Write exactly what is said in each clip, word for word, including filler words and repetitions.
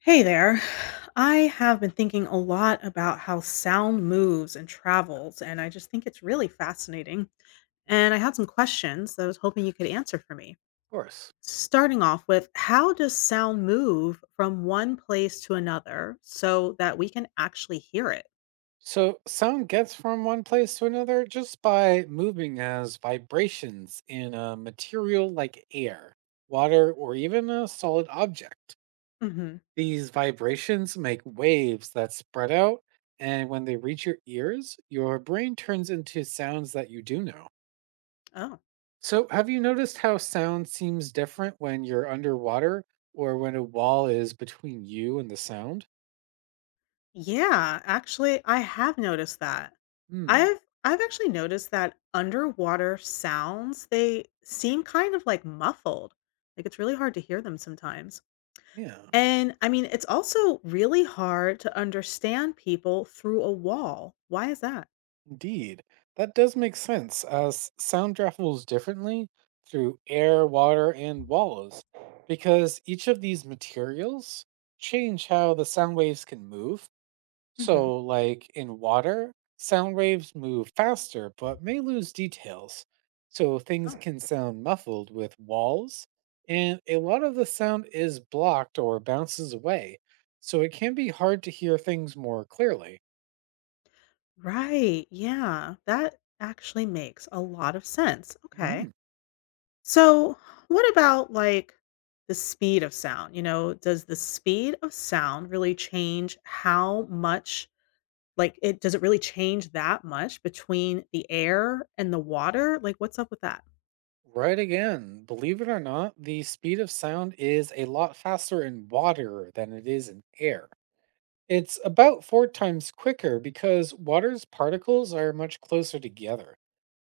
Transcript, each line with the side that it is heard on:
left: Hey there. I have been thinking a lot about how sound moves and travels, and I just think it's really fascinating. And I had some questions that I was hoping you could answer for me.
right: Course.
left: Starting off with, how does sound move from one place to another so that we can actually hear it?
right: So, sound gets from one place to another just by moving as vibrations in a material like air, water, or even a solid object.
left: Hmm.
right: These vibrations make waves that spread out, and when they reach your ears, your brain turns into sounds that you do know.
left: Oh.
right: So, have you noticed how sound seems different when you're underwater or when a wall is between you and the sound?
left: Yeah, actually, I have noticed that.
right: Hmm,
left: I've I've actually noticed that underwater sounds, they seem kind of like muffled. Like it's really hard to hear them sometimes.
right: yeah.
left: And I mean, it's also really hard to understand people through a wall. Why is that?
right: Indeed, that does make sense, as sound travels differently through air, water, and walls, because each of these materials change how the sound waves can move.
left: Hmm.
right: So, like in water, sound waves move faster but may lose details. So, things
left: Oh.
right: can sound muffled with walls, and a lot of the sound is blocked or bounces away. So, it can be hard to hear things more clearly.
left: Right. Yeah. That actually makes a lot of sense. Okay.
right: Mhm.
left: So, what about like the speed of sound? You know, does the speed of sound really change how much like it does it really change that much between the air and the water? Like what's up with that?
right: Right again. Believe it or not, the speed of sound is a lot faster in water than it is in air. It's about four times quicker because water's particles are much closer together.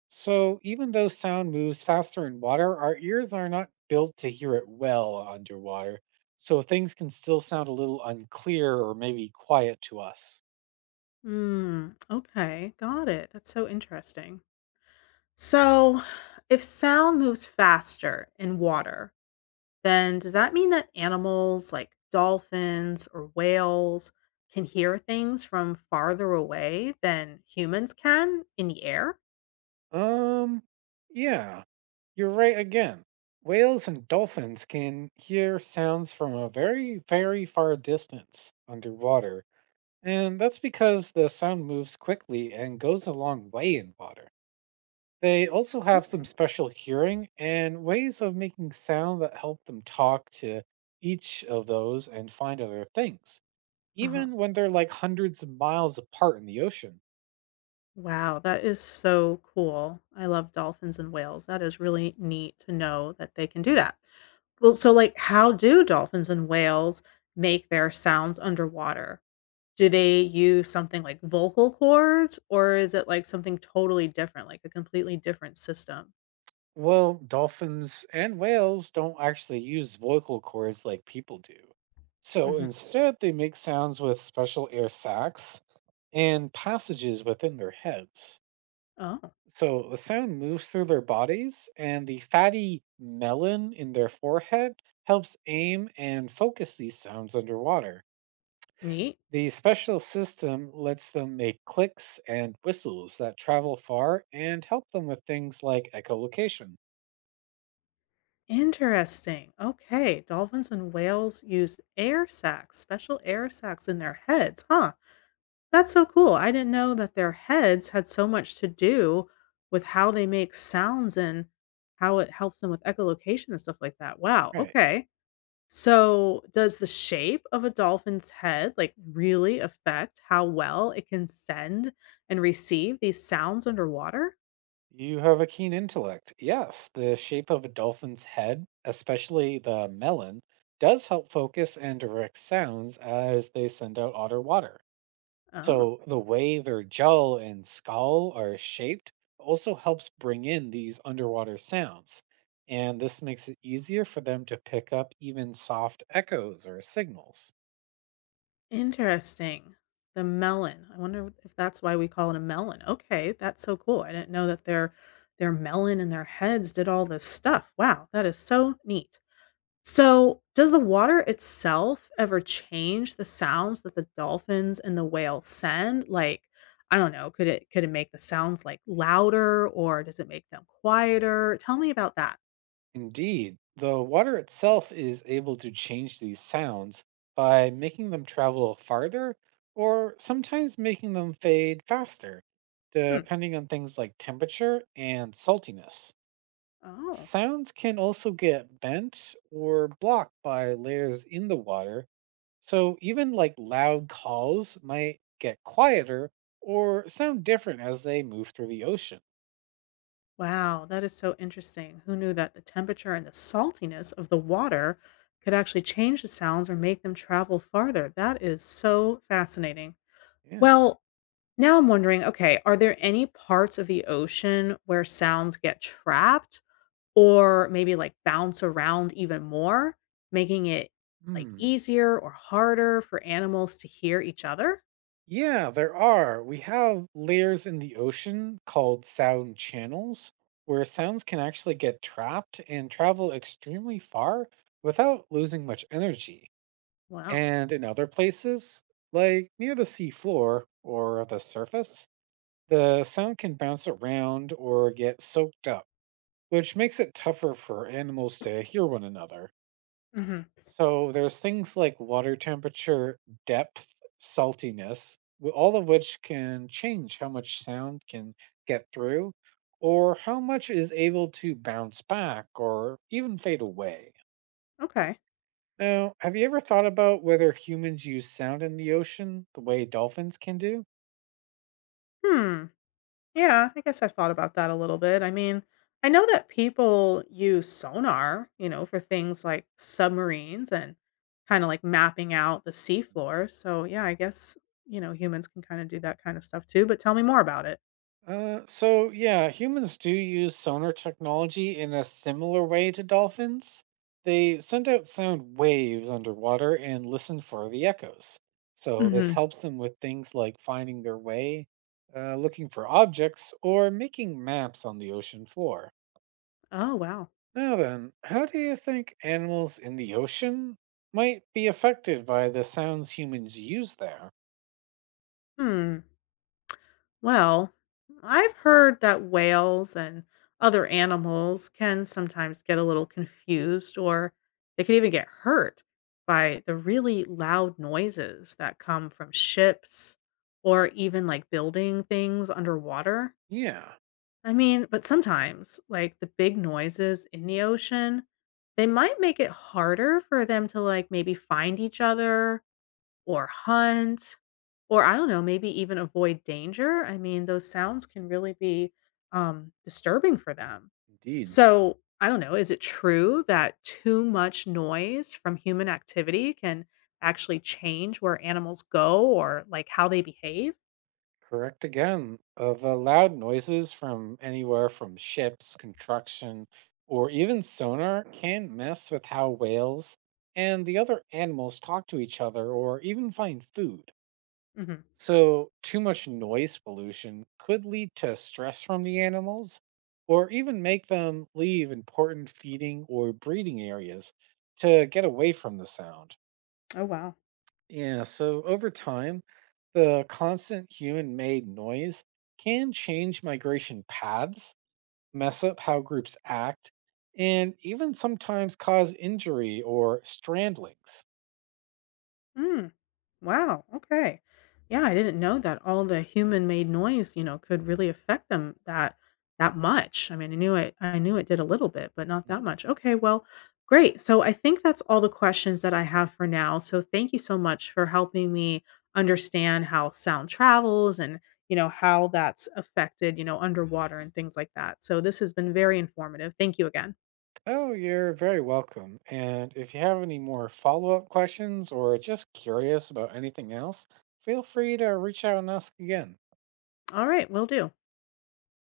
right: So even though sound moves faster in water, our ears are not built to hear it well underwater. So things can still sound a little unclear or maybe quiet to us.
left: Hmm, okay, got it. That's so interesting. So, if sound moves faster in water, then does that mean that animals like dolphins or whales can hear things from farther away than humans can in the air?
right: Um, yeah. You're right again. Whales and dolphins can hear sounds from a very, very far distance underwater, and that's because the sound moves quickly and goes a long way in water. They also have
left: Okay.
right: some special hearing and ways of making sound that help them talk to each of those and find other things,
left: Uh-huh.
right: even when they're like hundreds of miles apart in the ocean.
left: Wow, that is so cool. I love dolphins and whales. That is really neat to know that they can do that. Well, so like how do dolphins and whales make their sounds underwater? Do they use something like vocal cords or is it like something totally different, like a completely different system?
right: Well, dolphins and whales don't actually use vocal cords like people do. So
left: Hmm.
right: instead, they make sounds with special air sacs and passages within their heads.
left: Oh.
right: So the sound moves through their bodies, and the fatty melon in their forehead helps aim and focus these sounds underwater.
left: Neat.
right: The special system lets them make clicks and whistles that travel far and help them with things like echolocation.
left: Interesting. Okay. Dolphins and whales use air sacs, special air sacs in their heads, huh? That's so cool. I didn't know that their heads had so much to do with how they make sounds and how it helps them with echolocation and stuff like that. Wow.
right: Right.
left: Okay. So, does the shape of a dolphin's head like really affect how well it can send and receive these sounds underwater?
right: You have a keen intellect. Yes, the shape of a dolphin's head, especially the melon, does help focus and direct sounds as they send out otter water.
left: Oh.
right: So the way their jaw and skull are shaped also helps bring in these underwater sounds. And this makes it easier for them to pick up even soft echoes or signals.
left: Interesting. The melon. I wonder if that's why we call it a melon. Okay, that's so cool. I didn't know that their their melon and their heads did all this stuff. Wow, that is so neat. So, does the water itself ever change the sounds that the dolphins and the whales send? Like, I don't know, could it could it make the sounds like louder or does it make them quieter? Tell me about that.
right: Indeed, the water itself is able to change these sounds by making them travel farther or sometimes making them fade faster,
left: Hmm.
right: depending on things like temperature and saltiness.
left: Oh.
right: Sounds can also get bent or blocked by layers in the water, so even like loud calls might get quieter or sound different as they move through the ocean.
left: Wow, that is so interesting. Who knew that the temperature and the saltiness of the water could actually change the sounds or make them travel farther? That is so fascinating.
right: Yeah.
left: Well, now I'm wondering okay, are there any parts of the ocean where sounds get trapped or maybe like bounce around even more, making it like
right: Hmm.
left: easier or harder for animals to hear each other?
right: Yeah, there are. We have layers in the ocean called sound channels where sounds can actually get trapped and travel extremely far without losing much energy.
left: Wow.
right: And in other places, like near the sea floor or the surface, the sound can bounce around or get soaked up, which makes it tougher for animals to hear one another.
left: Hmm.
right: So there's things like water temperature, depth, saltiness, w- all of which can change how much sound can get through or how much is able to bounce back or even fade away.
left: Okay.
right: Now, have you ever thought about whether humans use sound in the ocean the way dolphins can do?
left: Hmm. Yeah, I guess I thought about that a little bit. I mean, I know that people use sonar, you know, for things like submarines and kind of like mapping out the seafloor. So, yeah, I guess, you know, humans can kind of do that kind of stuff too. But tell me more about it.
right: Uh, so yeah, humans do use sonar technology in a similar way to dolphins. They send out sound waves underwater and listen for the echoes. So this
left: Hmm.
right: helps them with things like finding their way, uh, looking for objects, or making maps on the ocean floor.
left: Oh, wow.
right: Now then, how do you think animals in the ocean might be affected by the sounds humans use there?
left: Hmm. Well, I've heard that whales and other animals can sometimes get a little confused or they can even get hurt by the really loud noises that come from ships or even like building things underwater.
right: Yeah,
left: I mean, but sometimes like the big noises in the ocean, they might make it harder for them to like maybe find each other or hunt, or I don't know, maybe even avoid danger. I mean, those sounds can really be um, disturbing for them.
right: indeed.
left: So I don't know, is it true that too much noise from human activity can actually change where animals go or like how they behave?
right: Correct again. Uh, the loud noises from anywhere from ships, construction, or even sonar can mess with how whales and the other animals talk to each other or even find food.
left: Hmm.
right: So, too much noise pollution could lead to stress from the animals or even make them leave important feeding or breeding areas to get away from the sound.
left: Oh, wow.
right: Yeah, so over time, the constant human made noise can change migration paths, mess up how groups act, and even sometimes cause injury or strandlings.
left: Mm, wow. Okay. Yeah, I didn't know that all the human-made noise, you know, could really affect them that that much. I mean, I knew it I knew it did a little bit, but not that
right: Mm.
left: much. Okay, well, great. So I think that's all the questions that I have for now. So thank you so much for helping me understand how sound travels and, you know, how that's affected, you know, underwater and things like that. So this has been very informative. Thank you again.
right: Oh, you're very welcome. And if you have any more follow up questions or just curious about anything else, feel free to reach out and ask again.
left: All right, will do.